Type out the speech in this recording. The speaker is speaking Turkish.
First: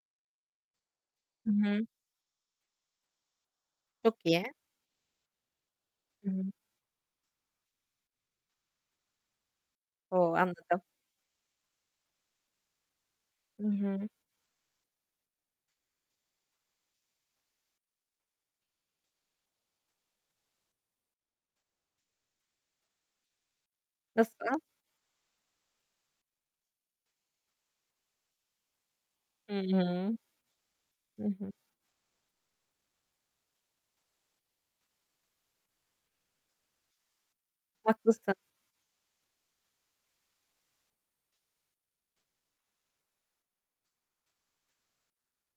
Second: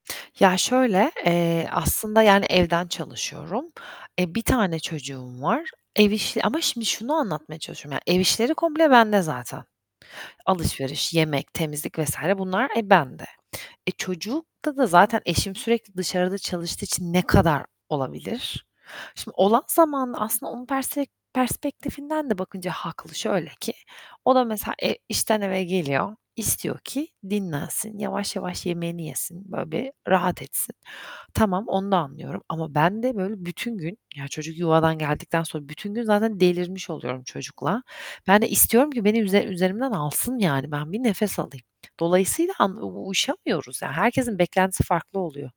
Ya, şöyle, Hı eee, hı. aslında yani evden çalışıyorum. Çok E, 1 iyi. tane çocuğum var. Ev Hı işi hı. ama şimdi şunu anlatmaya çalışıyorum yani. Ev işleri komple bende zaten. O, anladım! Alışveriş, yemek, temizlik vs. bunlar e, bende. Hı E, hı. çocukta da zaten eşim sürekli dışarıda çalıştığı için ne kadar olabilir? Şimdi olan zamanda aslında onun persfe perspektifinden de bakınca haklı. Şöyle ki, Nasıl? o da mesela e işten eve geliyor, istiyor ki dinlensin, yavaş yavaş yemeğini yesin, Hı böyle bir hı, rahat etsin. hı hı. Tamam, onu da anlıyorum ama ben de böyle bütün gün, ya, çocuk yuvadan geldikten sonra bütün gün zaten delirmiş oluyorum çocukla. Haklısın. Ben de istiyorum ki beni üze üzerimden alsın, yani, ben bir nefes alayım. Dolayısıyla, han u uyuşamıyoruz, yani, herkesin beklentisi farklı oluyor.